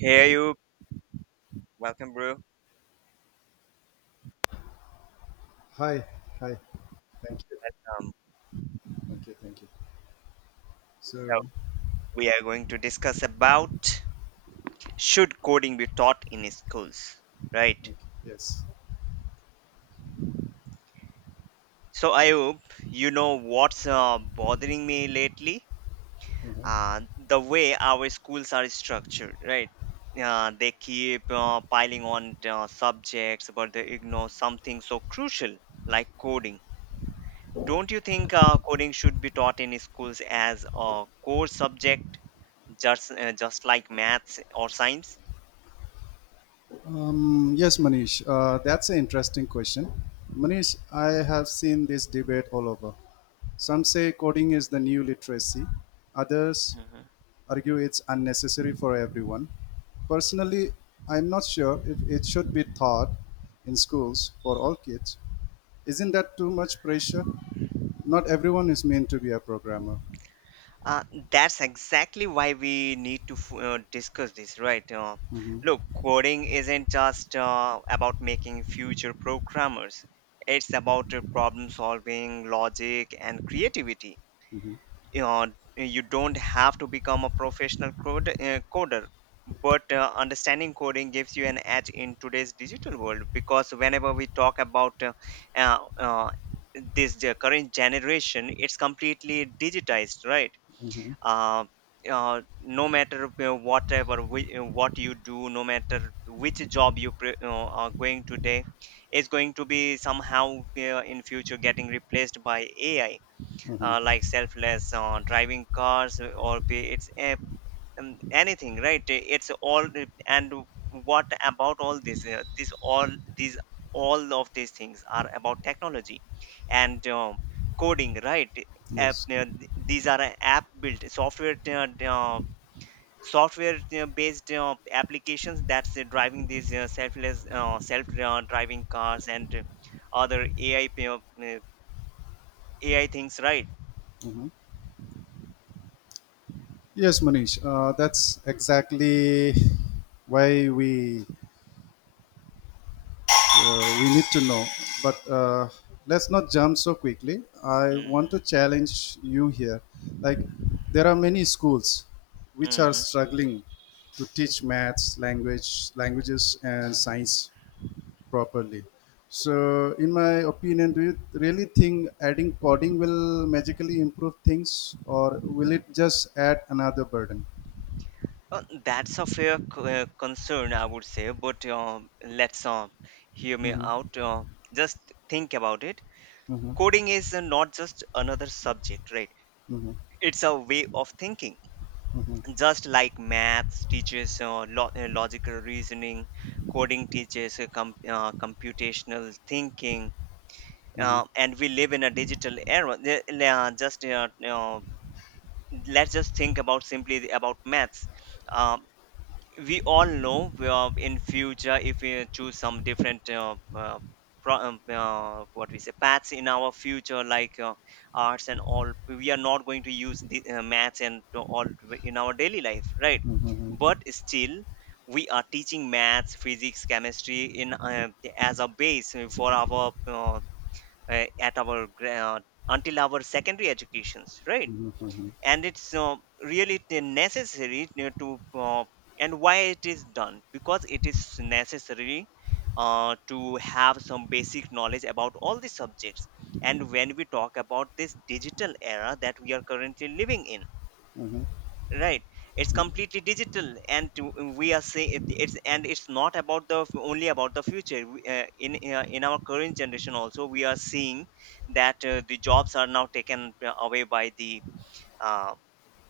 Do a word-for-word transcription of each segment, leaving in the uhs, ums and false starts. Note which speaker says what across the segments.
Speaker 1: Hey you, welcome bro.
Speaker 2: Hi, hi. Thank you.
Speaker 1: Um,
Speaker 2: Thank you. Thank you.
Speaker 1: so
Speaker 2: So,
Speaker 1: we are going to discuss about should coding be taught in schools, right?
Speaker 2: okay, yes.
Speaker 1: So Ayub, you know what's uh, bothering me lately?
Speaker 2: Mhm.
Speaker 1: Uh, the way our schools are structured, right? Uh, they keep uh, piling on uh, subjects, but they ignore something so crucial like coding. Don't you think uh, coding should be taught in schools as a core subject, just uh, just like maths or science?
Speaker 2: Um, yes, Manish, uh, that's an interesting question. Manish, I have seen this debate all over. Some say coding is the new literacy, others
Speaker 1: Mhm.
Speaker 2: argue it's unnecessary for everyone. Personally, I'm not sure if it should be taught in schools for all kids. Isn't that too much pressure? Not everyone is meant to be a programmer.
Speaker 1: Uh, that's exactly why we need to f- uh, discuss this, right? Uh,
Speaker 2: Hmm.
Speaker 1: look, coding isn't just uh, about making future programmers. It's about uh, problem solving, logic, and creativity.
Speaker 2: Hmm.
Speaker 1: You, know, you don't have to become a professional code, uh, coder, but uh, understanding coding gives you an edge in today's digital world, because whenever we talk about uh, uh, uh, this uh, current generation, it's completely digitized, right?
Speaker 2: Hmm.
Speaker 1: uh, uh, no matter uh, whatever we, uh, what you do, no matter which job you pre- uh, are going today is going to be somehow uh, in future getting replaced by ai,
Speaker 2: Hmm.
Speaker 1: uh, like selfless uh, driving cars or be it's uh, um, anything, right? It's all, and what about all this uh, this all these all of these things are about technology and um, coding, right? app,
Speaker 2: Yes.
Speaker 1: uh, these are app built software uh, uh, software uh, based uh, applications, that's uh, driving these uh, selfless uh, self uh, driving cars and uh, other ai uh, ai things, right?
Speaker 2: Mhm. Yes, Manish. Uh, that's exactly why we uh, we need to know. But uh, let's not jump so quickly. I want
Speaker 1: Mm-hmm.
Speaker 2: to challenge you here. Like there are many schools which are
Speaker 1: Mm-hmm.
Speaker 2: struggling to teach maths, language, languages, and science properly. So, in my opinion, do you really think adding coding will magically improve things, or will it just add another burden?
Speaker 1: Uh, that's a fair c- uh, concern, I would say, but uh, let's uh, hear me
Speaker 2: Mhm.
Speaker 1: out. Uh, just think about it.
Speaker 2: Mhm.
Speaker 1: Coding is uh, not just another subject, right?
Speaker 2: Mhm.
Speaker 1: It's a way of thinking.
Speaker 2: Mhm. Mhm.
Speaker 1: Just like maths teaches uh, lo- uh, logical reasoning, coding teaches uh, com- uh, computational thinking,
Speaker 2: Mhm.
Speaker 1: uh, and we live in a digital era. The- Uh, just uh, uh, Let's just think about simply about maths. Uh, we all know uh, in future if we choose some different uh, uh, pro- um, uh, what we say paths in our future, like uh, arts and all, we are not going to use the uh, maths and to all in our daily life, right?
Speaker 2: Mhm.
Speaker 1: But still we are teaching maths, physics, chemistry in uh, as a base for our uh, uh, at our gra- uh, until our secondary educations, right?
Speaker 2: Mhm.
Speaker 1: And it's uh, really t- necessary to to, uh, and why it is done, because it is necessary uh, to have some basic knowledge about all the subjects. And when we talk about this digital era that we are currently living in,
Speaker 2: Mhm.
Speaker 1: right, it's completely digital, and to, we are saying it's, and it's not about the only about the future. We, uh, in uh, In our current generation also we are seeing that uh, the jobs are now taken uh, away by the uh,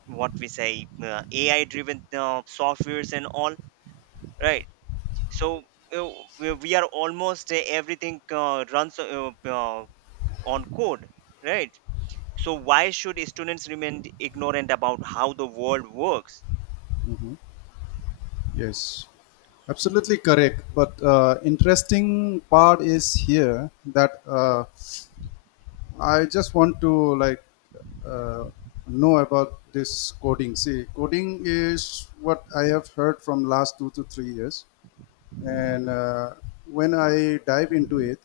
Speaker 1: what we say uh, ai driven uh, softwares and all, right? So uh, we we are almost, uh, everything uh, runs uh, uh, on code, right? So why should students remain ignorant about how the world works?
Speaker 2: Yes, absolutely correct. But uh, interesting part is here that uh, I just want to like uh, know about this coding. See, coding is what I have heard from last two to three years. And uh, when I dive into it,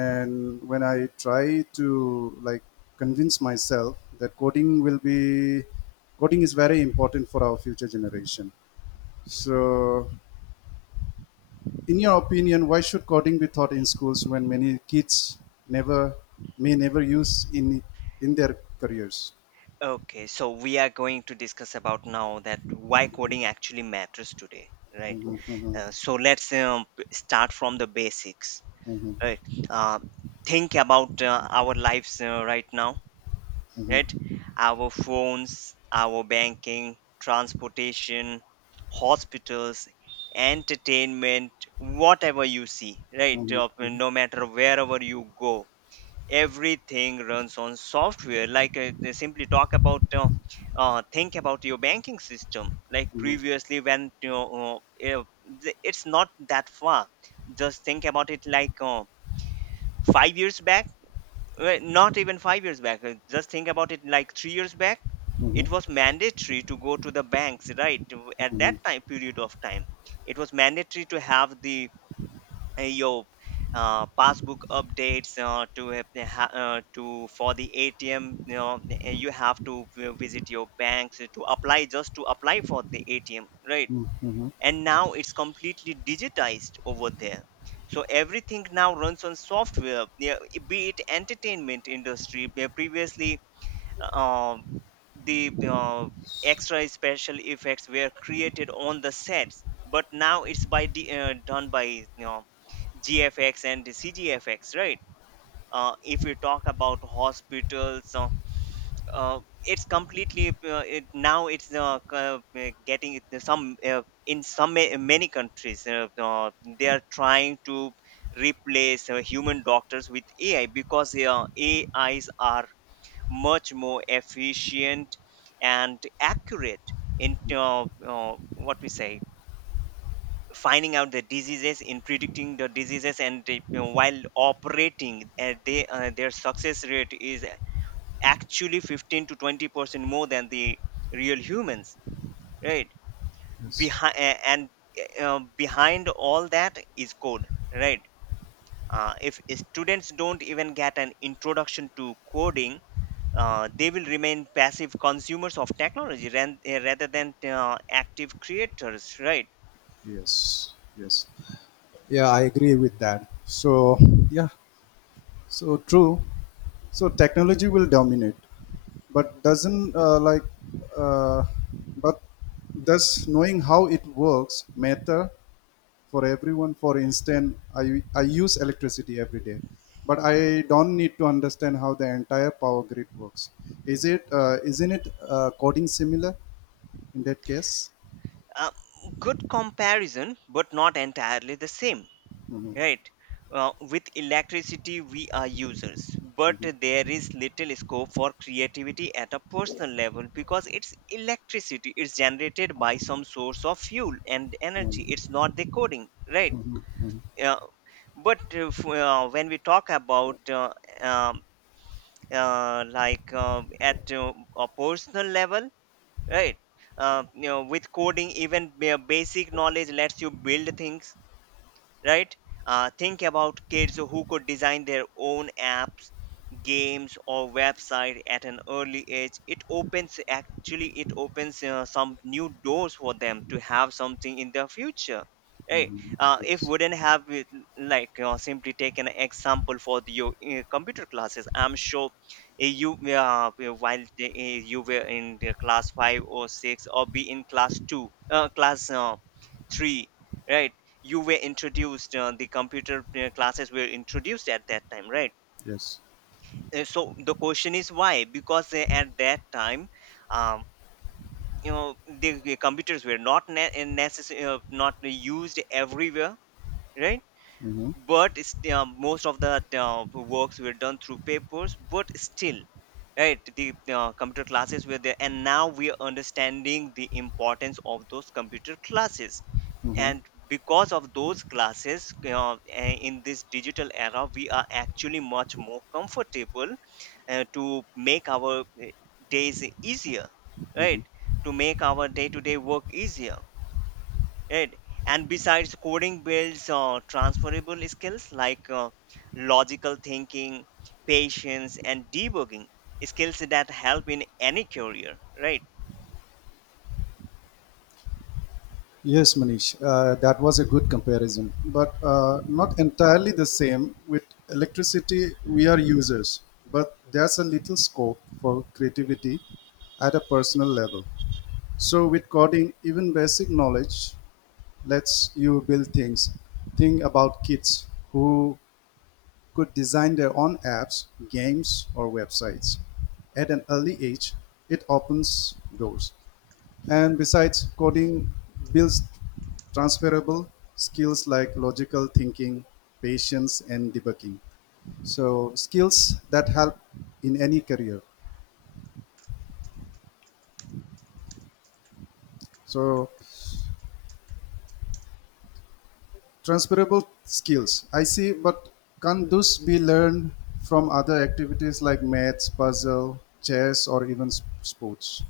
Speaker 2: and when I try to like convince myself that coding will be, coding is very important for our future generation. So, in your opinion, why should coding be taught in schools when many kids never, may never use in in their careers?
Speaker 1: Okay, so we are going to discuss about now that why coding actually matters today, right?
Speaker 2: Mhm. Mhm.
Speaker 1: Uh, so let's um, p- start from the basics,
Speaker 2: Mhm.
Speaker 1: right? uh, think about uh, our lives uh, right now,
Speaker 2: Mhm.
Speaker 1: right? Our phones, our banking, transportation, hospitals, entertainment, whatever you see, right?
Speaker 2: Mhm.
Speaker 1: Uh,
Speaker 2: Mhm.
Speaker 1: No matter wherever you go, everything runs on software. Like uh, they simply talk about, uh, uh, think about your banking system. Like
Speaker 2: Mhm.
Speaker 1: previously, when you know, uh, uh, it's not that far. Just think about it, like uh, five years back, well, not even five years back, uh, just think about it like three years back,
Speaker 2: Mhm.
Speaker 1: it was mandatory to go to the banks, right? To- at that
Speaker 2: Mhm.
Speaker 1: time, period of time, it was mandatory to have the uh, your uh, passbook updates, uh, to have the ha- uh, to for the atm, you know, uh, you have to vi- visit your banks to apply, just to apply for the atm, right?
Speaker 2: Mhm. Mhm.
Speaker 1: And now it's completely digitized over there, so everything now runs on software, yeah, be it entertainment industry, where previously um, the uh, extra special effects were created on the sets, but now it's by the, uh, done by, you know, gfx and the cgfx, right? Uh, if we talk about hospitals, uh, uh, it's completely uh, it, now it's uh, c- uh, getting it- to some, uh, in some ma- many countries, uh, uh, they are trying to replace uh, human doctors with ai, because uh, ais are much more efficient and accurate in uh, uh, what we say, finding out the diseases, in predicting the diseases, and uh, you know, while operating uh, they uh, their success rate is actually fifteen to twenty percent more than the real humans, right?
Speaker 2: Yes,
Speaker 1: Behind and uh, um, behind all that is code, right? Uh, if students don't even get an introduction to coding, uh, they will remain passive consumers of technology, ran, uh, rather than uh, active creators, right?
Speaker 2: yes, yes. Yeah, I agree with that. So, yeah, so true. So technology will dominate, but doesn't uh, like, uh, but does knowing how it works matter for everyone? For instance, I I use electricity every day, but I don't need to understand how the entire power grid works. Is it uh, Isn't it uh, coding similar in that case?
Speaker 1: uh, Good comparison, but not entirely the same,
Speaker 2: Mm-hmm.
Speaker 1: right? Uh, with electricity we are users, but there is little scope for creativity at a personal level, because it's electricity, it's generated by some source of fuel and
Speaker 2: Mm-hmm.
Speaker 1: energy, it's not the coding, right? uh, but if, uh, When we talk about uh, um, uh, like uh, at uh, a personal level, right, uh, you know, with coding even ba- basic knowledge lets you build things, right? Uh, think about kids who could design their own apps, games, or website at an early age. It opens, actually it opens uh, some new doors for them to have something in the future. Hey,
Speaker 2: Mm-hmm.
Speaker 1: uh, if
Speaker 2: Yes.
Speaker 1: wouldn't have it, like uh, simply take an example for the, your uh, computer classes. I'm sure uh, you uh, while the, uh, you were in the class five or six, or be in class two, uh, class uh, three, right? You were introduced, uh, the computer uh, classes were introduced at that time, right?
Speaker 2: Yes.
Speaker 1: Uh, so the question is why, because uh, at that time um, you know, the, the computers were not ne- uh, necess- uh, not used everywhere, right?
Speaker 2: Mm-hmm.
Speaker 1: But it's, uh, most of the uh, works were done through papers, but still, right, the uh, computer classes were there, and now we are understanding the importance of those computer classes.
Speaker 2: Mm-hmm.
Speaker 1: And because of those classes, uh, in this digital era we are actually much more comfortable uh, to make our uh, days easier, right, to make our day to day work easier, right? And besides, coding builds uh, transferable skills like uh, logical thinking, patience, and debugging, skills that help in any career, right?
Speaker 2: Yes, Manish, uh, that was a good comparison, but uh, not entirely the same. With electricity, we are users, but there's a little scope for creativity at a personal level. So, with coding, even basic knowledge lets you build things. Think about kids who could design their own apps, games, or websites. At an early age, it opens doors. And besides, coding builds transferable skills like logical thinking, patience, and debugging. So, skills that help in any career. So, transferable skills. I see, but can those be learned from other activities like maths, puzzle, chess, or even s- sports?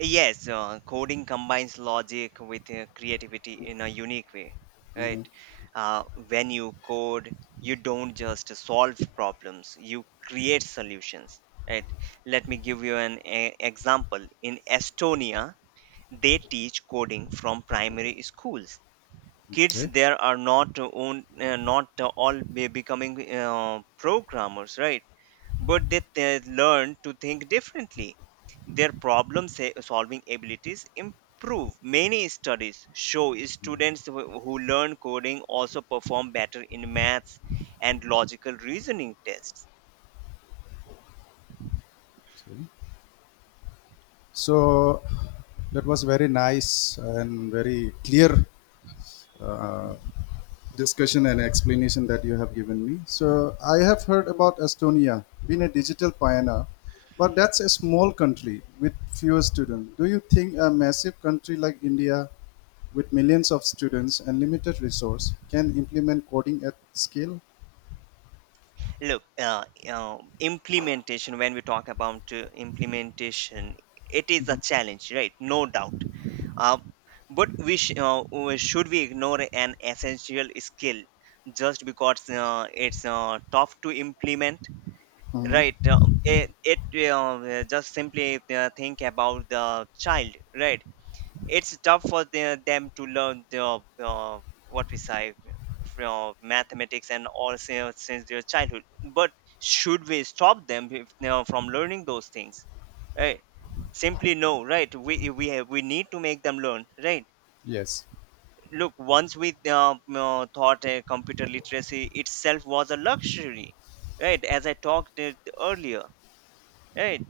Speaker 1: Yes, uh, coding combines logic with uh, creativity in a unique way, right?
Speaker 2: Mhm.
Speaker 1: Uh, when you code, you don't just solve problems, you create solutions, right? Let me give you an e- example. In Estonia, they teach coding from primary schools. Kids
Speaker 2: Okay.
Speaker 1: there are not own, uh, not all be becoming uh, programmers, right? But they, they learn to think differently. Their problem sa- solving abilities improve. Many studies show students who who learn coding also perform better in maths and logical reasoning tests.
Speaker 2: Sorry. So, that was very nice and very clear uh, discussion and explanation that you have given me. So I have heard about Estonia being a digital pioneer, but that's a small country with fewer students. Do you think a massive country like India with millions of students and limited resource can implement coding at scale?
Speaker 1: Look, uh, um, implementation, when we talk about uh, implementation, it is a challenge, right? No doubt. Uh, but we sh- uh, we- Should we ignore an essential skill just because uh, it's uh, tough to implement,
Speaker 2: Mhm.
Speaker 1: right? Uh, it it uh, Just simply uh, think about the child, right? It's tough for the, them to learn the uh, what we say uh, mathematics and all since, since their childhood, but should we stop them if, you know, from learning those things, right? Simply no, right? We we have, we need to make them learn, right?
Speaker 2: Yes.
Speaker 1: Look, once we uh, uh, thought uh, computer literacy itself was a luxury, right, as I talked it earlier, right?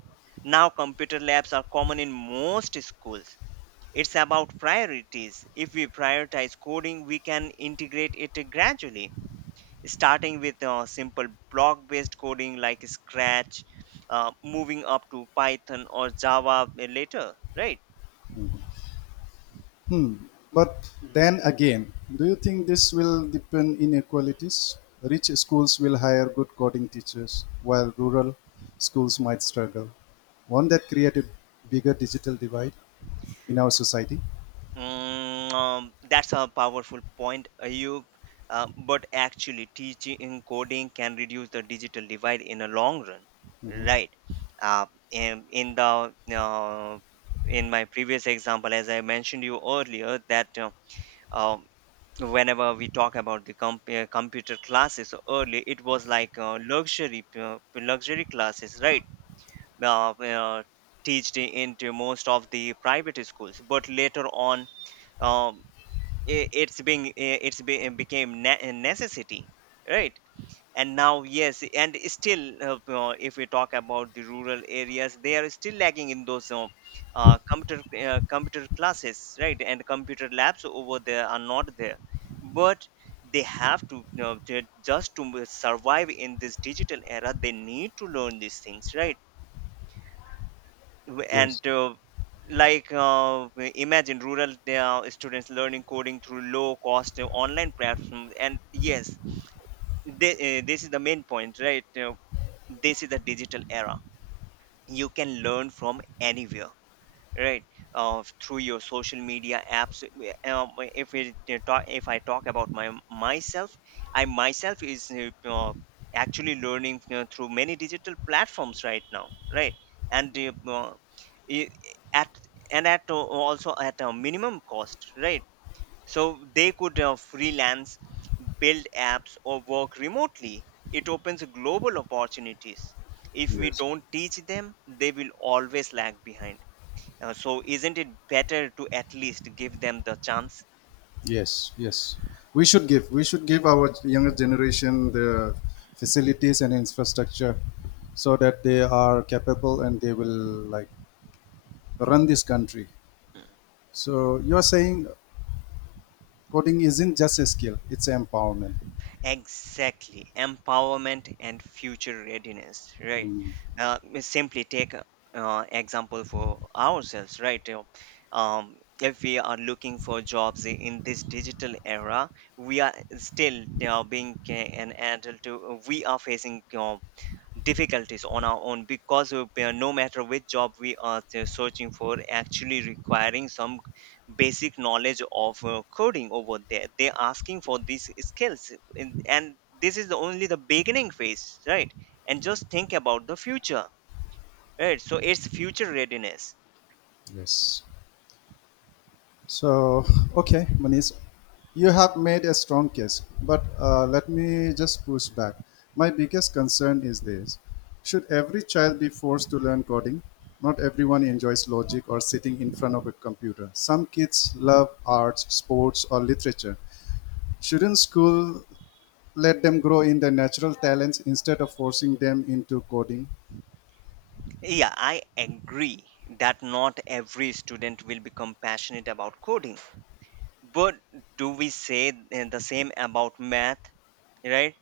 Speaker 1: Now computer labs are common in most schools. It's about priorities. If we prioritize coding, we can integrate it gradually, starting with uh, simple block based coding like Scratch, uh, moving up to Python or Java later, right?
Speaker 2: Hmm. But then again, do you think this will deepen inequalities? Rich schools will hire good coding teachers, while rural schools might struggle. Won't that create a bigger digital divide in our society?
Speaker 1: Mm, um, that's a powerful point, Ayub. Uh, but actually, teaching coding can reduce the digital divide in the long run,
Speaker 2: Mhm.
Speaker 1: right? Uh, in, in the uh, in my previous example, as I mentioned you earlier, that uh, um, whenever we talk about the com- uh, computer classes so early it was like uh, luxury uh, luxury classes, right? uh, uh, Teached into most of the private schools, but later on um, i- it's being i- it's be, became ne- a necessity, right? And now, yes, and still, uh, uh, if we talk about the rural areas, they are still lagging in those uh, uh, computer, uh, computer classes, right? And computer labs over there are not there, but they have to, you know, ju- just to survive in this digital era, they need to learn these things, right? W- and
Speaker 2: Yes,
Speaker 1: uh, like uh, w- imagine rural uh, students learning coding through low cost uh, online platforms. And yes, they, uh, this is the main point, right? Uh, this is the digital era. You can learn from anywhere, right? Uh, through your social media apps. Um, if we talk if I talk about my myself I myself is, uh, uh, actually learning uh, through many digital platforms right now, right? And uh, uh, i- at and at, uh, also at a minimum cost, right? So they could uh, freelance, build apps, or work remotely. It opens global opportunities. If we
Speaker 2: yes,
Speaker 1: don't teach them, they will always lag behind. Uh, so isn't it better to at least give them the chance?
Speaker 2: yes, yes. We should give. We should give our younger generation the facilities and infrastructure so that they are capable and they will like run this country. So you are saying, coding isn't just a skill, it's empowerment.
Speaker 1: Exactly, empowerment and future readiness, right?
Speaker 2: Mm,
Speaker 1: Uh, we simply take a, uh, example for ourselves, right? You know, Um, if we are looking for jobs i- in this digital era, we are still, you know, being ca- an adult. uh, We are facing uh, difficulties on our own, because uh, we, no matter which job we are uh, searching for, actually requiring some basic knowledge of uh, coding. Over there they're asking for these skills, and, and this is the only the beginning phase, right? And just think about the future, right? So it's future readiness.
Speaker 2: yes. So, okay, Manish, you have made a strong case, but uh, let me just push back. My biggest concern is this: should every child be forced to learn coding? Not everyone enjoys logic or sitting in front of a computer. Some kids love arts, sports, or literature. Shouldn't school let them grow in their natural talents instead of forcing them into coding?
Speaker 1: Yeah, I agree that not every student will become passionate about coding. But do we say uh, the same about math, right?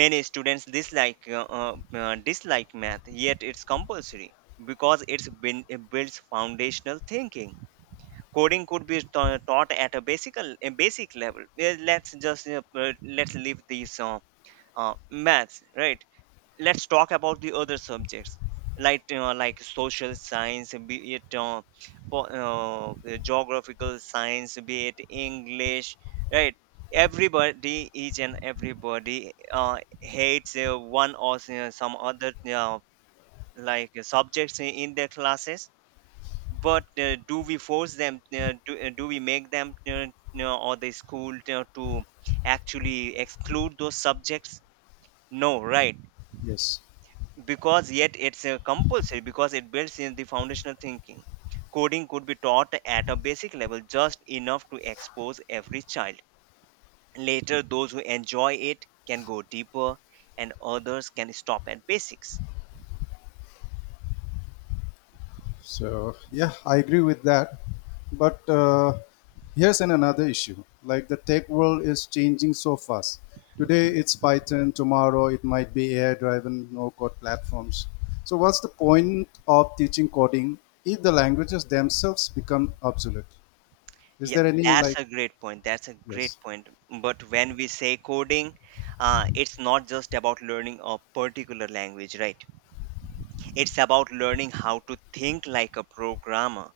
Speaker 1: Many students dislike, uh, uh, uh, dislike math, yet it's compulsory, because it's been, it builds foundational thinking. Coding could be ta- taught at a basic, a basic level. Yeah, let's just, uh, uh, let's leave these, uh, uh, maths, right? Let's talk about the other subjects, like you, like social science, be it uh, po- uh, the geographical science, be it English, right? Everybody, each and everybody, uh, hates uh, one or s- uh, some other, uh, like uh, subjects i- in their classes. But uh, do we force them, uh, do, uh, do we make them, uh, you, or the school, you, to actually exclude those subjects? No, right?
Speaker 2: Yes.
Speaker 1: Because yet it's a compulsory, because it builds in the foundational thinking. Coding could be taught at a basic level, just enough to expose every child. Later, those who enjoy it can go deeper, and others can stop at basics.
Speaker 2: So, yeah, I agree with that. But uh, here's an another issue. Like the tech world is changing so fast. Today it's Python. Tomorrow it might be A I-driven no-code platforms. So what's the point of teaching coding if the languages themselves become obsolete? Is
Speaker 1: Yeah,
Speaker 2: there any
Speaker 1: that's
Speaker 2: like
Speaker 1: a great point, that's a
Speaker 2: yes,
Speaker 1: great point. But when we say coding, uh, it's not just about learning a particular language, right? It's about learning how to think like a programmer,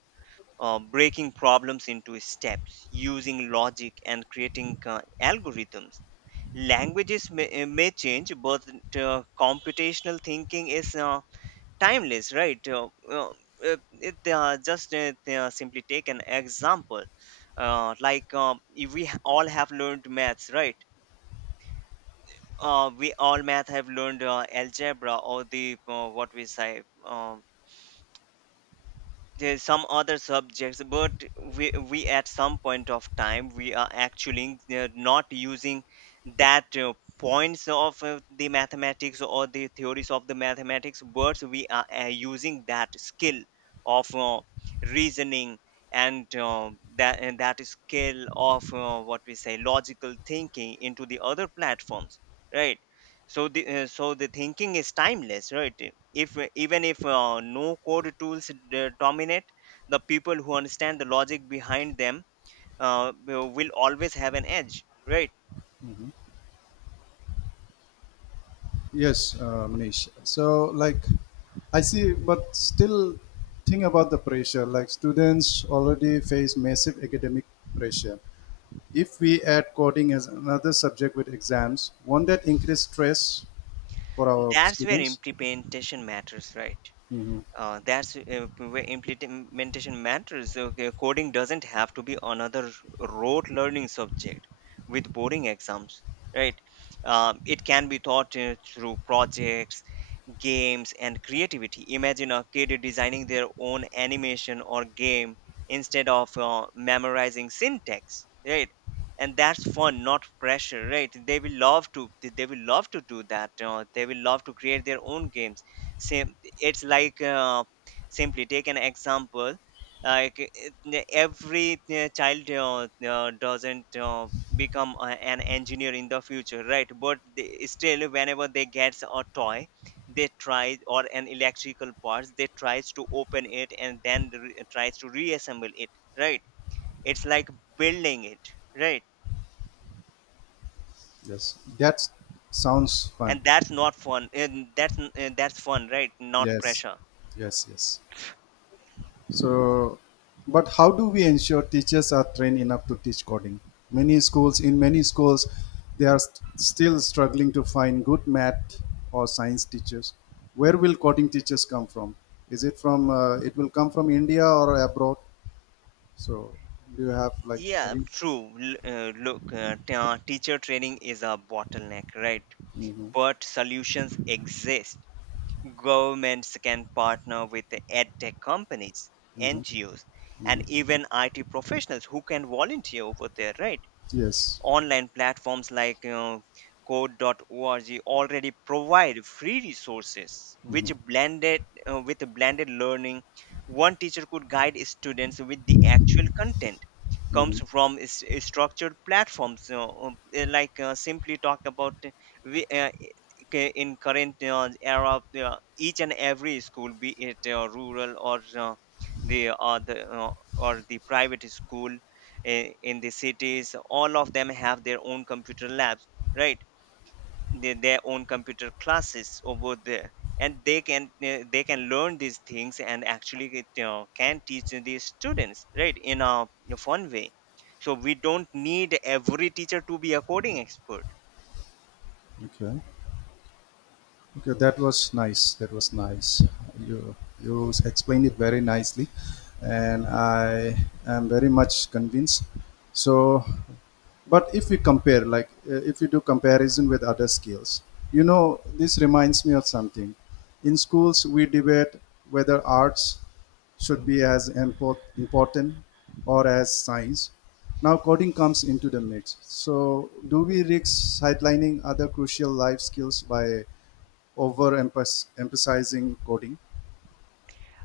Speaker 1: uh, breaking problems into steps, using logic, and creating uh, algorithms. Languages may, uh, may change, but uh, computational thinking is, uh, timeless, right? Uh, uh, uh, it, uh, just uh, they, uh, simply take an example. Uh, like, um, if we all have learned maths, right? Uh, we all math have learned uh, algebra, or the, uh, what we say, um there's some other subjects. But we, we at some point of time we are actually uh, not using that, uh, points of uh, the mathematics, or the theories of the mathematics, but we are uh, using that skill of uh, reasoning, and uh, that and that skill of, uh, what we say, logical thinking into the other platforms, right? So the, uh, so the thinking is timeless, right? If even if uh, no code tools d- dominate, the people who understand the logic behind them uh, will will always have an edge, right?
Speaker 2: yes, uh, Manish? So like I see, but still think about the pressure. Like students already face massive academic pressure. If we add coding as another subject with exams, won't that increase stress for our
Speaker 1: That's where
Speaker 2: students?
Speaker 1: implementation matters, right?
Speaker 2: Hmm.
Speaker 1: Uh, that's uh, where implementation matters. Okay, coding doesn't have to be another rote learning subject with boring exams, right? Um, it can be taught uh, through projects, games and creativity. Imagine a kid designing their own animation or game instead of uh, memorizing syntax, right? And that's fun, not pressure, right? They will love to. They they will love to do that. Uh, they will love to create their own games. Same. It's like, uh, simply take an example. Like it- n- every uh, child, uh, uh, doesn't uh, become a, an engineer in the future, right? But they, still, whenever they gets a toy, they try, or an electrical parts they tries to open it and then re- tries to reassemble it, right? It's like building it, right?
Speaker 2: Yes, that sounds fun.
Speaker 1: And that's not fun, and that's, and that's fun, right? Not
Speaker 2: Yes,
Speaker 1: pressure.
Speaker 2: yes, yes. So, but how do we ensure teachers are trained enough to teach coding? Many schools, in many schools, they are st- still struggling to find good math or science teachers. Where will coding teachers come from? Is it from? Uh, it will come from India or abroad? So, do you have like
Speaker 1: Yeah,
Speaker 2: any?
Speaker 1: true. L- uh, look uh, t- uh, teacher training is a bottleneck, right?
Speaker 2: Mm-hmm,
Speaker 1: But solutions exist. Governments can partner with the edtech companies,
Speaker 2: mm-hmm.
Speaker 1: NGOs, and even IT professionals who can volunteer over there, right?
Speaker 2: Yes.
Speaker 1: Online platforms like uh, code dot org already provide free resources, which
Speaker 2: Mm-hmm,
Speaker 1: blended, uh, with blended learning, one teacher could guide students, with the actual content comes
Speaker 2: mm-hmm.
Speaker 1: from is- is structured platforms, you know. um, uh, like uh, simply talk about, uh, we, uh, ca- in current uh, era, uh, each and every school, be it uh, rural, or uh, the uh, the uh, or the private school in, in the cities, all of them have their own computer labs, right? their, their own computer classes over there. And they can, uh, they can learn these things and actually get, you know, can teach these students, right, in a fun way. So we don't need every teacher to be a coding expert.
Speaker 2: Okay. Okay, that was nice. That was nice. You you explained it very nicely, and I am very much convinced. So, but if we compare, like uh, if you do comparison with other skills, you know, this reminds me of something. In schools, we debate whether arts should be as import, important or as science. Now, coding comes into the mix. So, do we risk sidelining other crucial life skills by over emphasizing coding.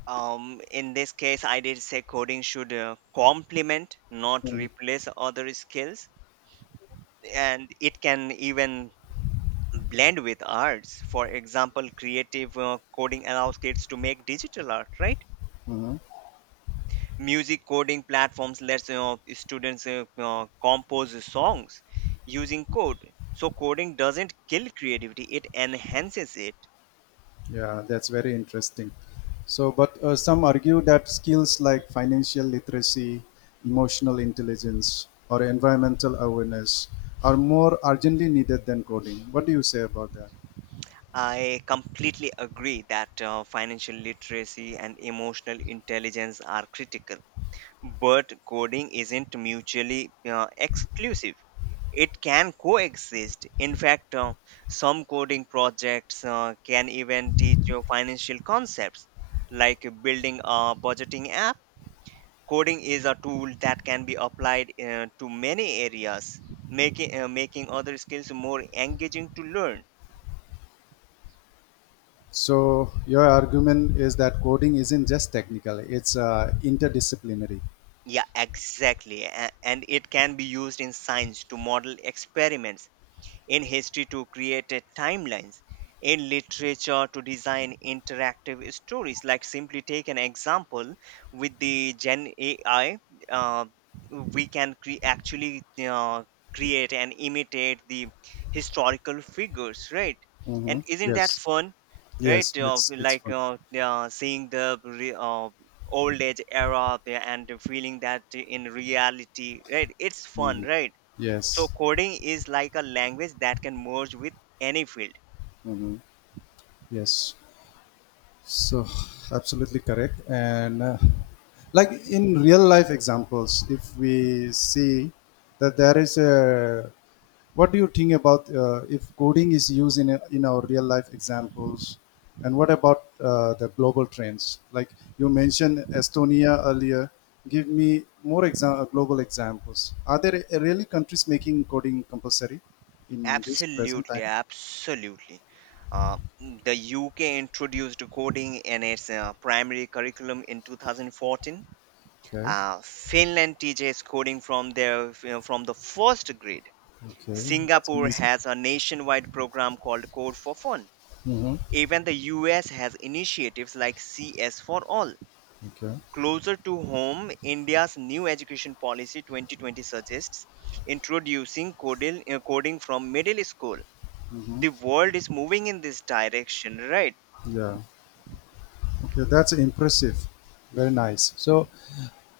Speaker 1: um, In this case I did say coding should uh, complement, not
Speaker 2: Mm,
Speaker 1: replace, other skills. And it can even blend with arts. For example, creative uh, coding allows kids to make digital art, right?
Speaker 2: mhm.
Speaker 1: Music coding platforms lets you, students uh, uh, compose songs using code. So coding doesn't kill creativity, it enhances it.
Speaker 2: Yeah, that's very interesting. So, but uh, some argue that skills like financial literacy, emotional intelligence, or environmental awareness are more urgently needed than coding. What do you say about that?
Speaker 1: I completely agree that uh, financial literacy and emotional intelligence are critical, but coding isn't mutually uh, exclusive. It can coexist. In fact, uh, some coding projects uh, can even teach you financial concepts, like building a budgeting app. Coding is a tool that can be applied uh, to many areas, making, uh, making other skills more engaging to learn.
Speaker 2: So, your argument is that coding isn't just technical; it's uh, interdisciplinary.
Speaker 1: Yeah, exactly. A- and it can be used in science to model experiments, in history to create a timelines, in literature to design interactive stories. Like, simply take an example with the Gen A I. uh, we can cre- actually uh, create and imitate the historical figures, right?
Speaker 2: Mm-hmm.
Speaker 1: And isn't that
Speaker 2: Yes,
Speaker 1: fun? Right,
Speaker 2: yes,
Speaker 1: uh,
Speaker 2: it's it's
Speaker 1: like
Speaker 2: fun.
Speaker 1: uh, uh, seeing the re- uh, old age era there and feeling that in reality, right? It's fun,
Speaker 2: Mhm.
Speaker 1: right? So
Speaker 2: Yes,
Speaker 1: coding is like a language that can merge with any field.
Speaker 2: hmm, yes. So, absolutely correct. And uh, like in real life examples, if we see that there is a, what do you think about uh, if coding is used in a, in our real life examples, and what about uh, the global trends? Like you mentioned Estonia earlier. Give me more exa- uh, global examples. Are there uh, really countries making coding compulsory in this present
Speaker 1: Absolutely,
Speaker 2: time?
Speaker 1: absolutely. Uh, the U K introduced coding in its uh, primary curriculum in two thousand fourteen.
Speaker 2: Okay,
Speaker 1: Uh, Finland teaches coding from their, you know, from the first grade.
Speaker 2: okay, that's
Speaker 1: Singapore
Speaker 2: amazing.
Speaker 1: has a nationwide program called Code for Fun.
Speaker 2: Hmm.
Speaker 1: Even the U S has initiatives like C S for All.
Speaker 2: Okay.
Speaker 1: Closer to home, India's new education policy twenty twenty suggests introducing coding, uh, coding from middle school.
Speaker 2: Hmm.
Speaker 1: The world is moving in this direction, right?
Speaker 2: Yeah. Okay, that's impressive. Very nice. So,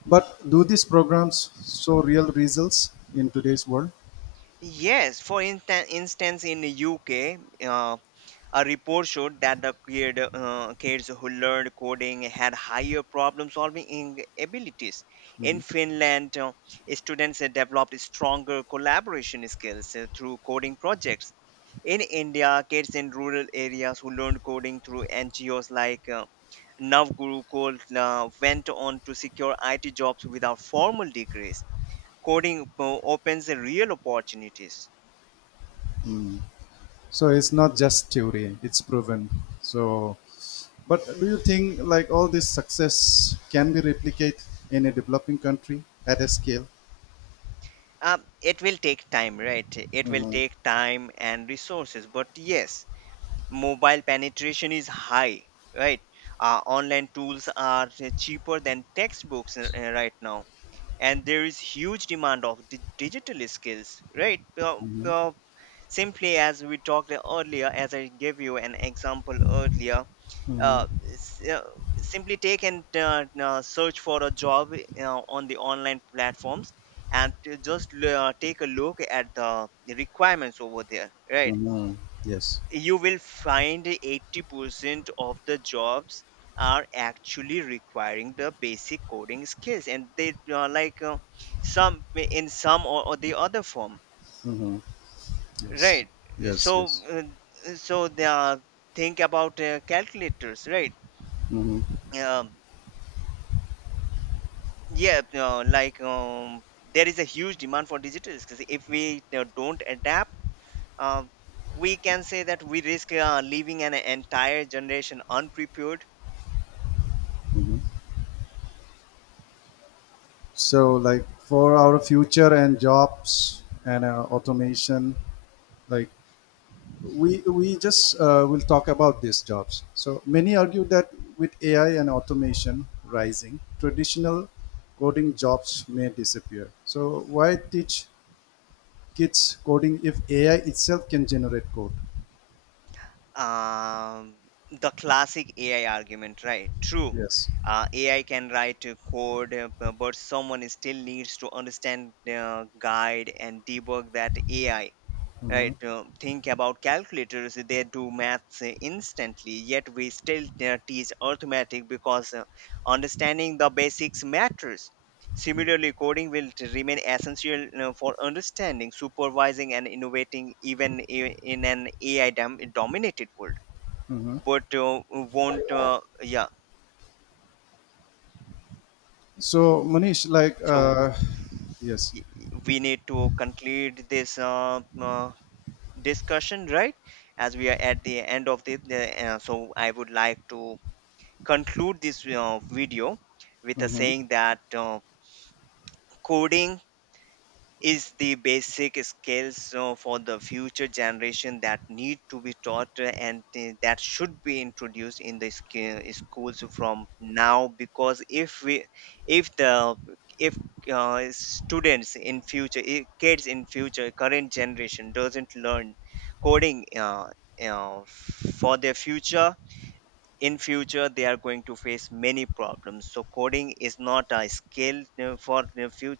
Speaker 2: but do these programs show real results in today's world?
Speaker 1: Yes, for in- instance, in the U K, uh, a report showed that the kid, uh, kids who learned coding had higher problem-solving in- abilities. In Finland, uh, students had developed stronger collaboration skills uh, through coding projects. In India, kids in rural areas who learned coding through N G Os like uh, Navguru Gold uh, went on to secure I T jobs without formal degrees. Coding uh, opens real opportunities.
Speaker 2: So it's not just theory; it's proven. So, but do you think like all this success can be replicated in a developing country at a scale?
Speaker 1: Um, it will take time, right? It will
Speaker 2: Mm-hmm.
Speaker 1: take time and resources. But yes, mobile penetration is high, right? Uh, online tools are cheaper than textbooks, uh, uh, right now. And there is huge demand of di- digital skills, right? Uh,
Speaker 2: Mm-hmm.
Speaker 1: uh, simply as we talked earlier, as I gave you an example earlier,
Speaker 2: Mm-hmm.
Speaker 1: uh, s- uh, simply take and, uh, uh, search for a job uh, on the online platforms, and to just l- uh, take a look at the requirements over there, right?
Speaker 2: Mm-hmm. Yes.
Speaker 1: You will find eighty percent of the jobs are actually requiring the basic coding skills, and they are like uh, some, in some or, or the other form,
Speaker 2: Mm-hmm. Yes.
Speaker 1: right? So,
Speaker 2: Yes. Yes.
Speaker 1: uh, so they are, think about uh, calculators, right?
Speaker 2: Mm-hmm.
Speaker 1: Um, Yeah, uh, like um, there is a huge demand for digital skills. If we uh, don't adapt, uh, we can say that we risk uh, leaving an entire generation unprepared.
Speaker 2: Mm-hmm. So, like for our future and jobs and uh, automation, like we we just uh, will talk about these jobs. So many argue that with A I and automation rising, traditional coding jobs may disappear. So why teach kids coding if A I itself can generate code?
Speaker 1: Um, the classic A I argument, right? True.
Speaker 2: Yes.
Speaker 1: Uh, A I can write uh, code, uh, bu- but someone still needs to understand, uh, guide, and debug that A I, right? Uh, think about calculators, they do maths uh, instantly, yet we still uh, teach arithmetic because uh, understanding the basics matters. Similarly, coding will t- remain essential uh, for understanding, supervising and innovating, even i- in an AI dom- dominated world. But uh, won't, uh, yeah.
Speaker 2: So, Manish, like,
Speaker 1: So
Speaker 2: uh, yes.
Speaker 1: y- y- we need to conclude this, uh, uh, discussion, right? As we are at the end of the the, uh, so I would like to conclude this uh, video with a
Speaker 2: Mhm.
Speaker 1: saying that, uh, coding is the basic skills uh, for the future generation that need to be taught, uh, and uh, that should be introduced in the sch- schools from now. Because if we, if the, if, uh, students in future I- kids in future current generation doesn't learn coding, uh, uh, for their future, in future they are going to face many problems. So coding is not a skill, uh, for the future.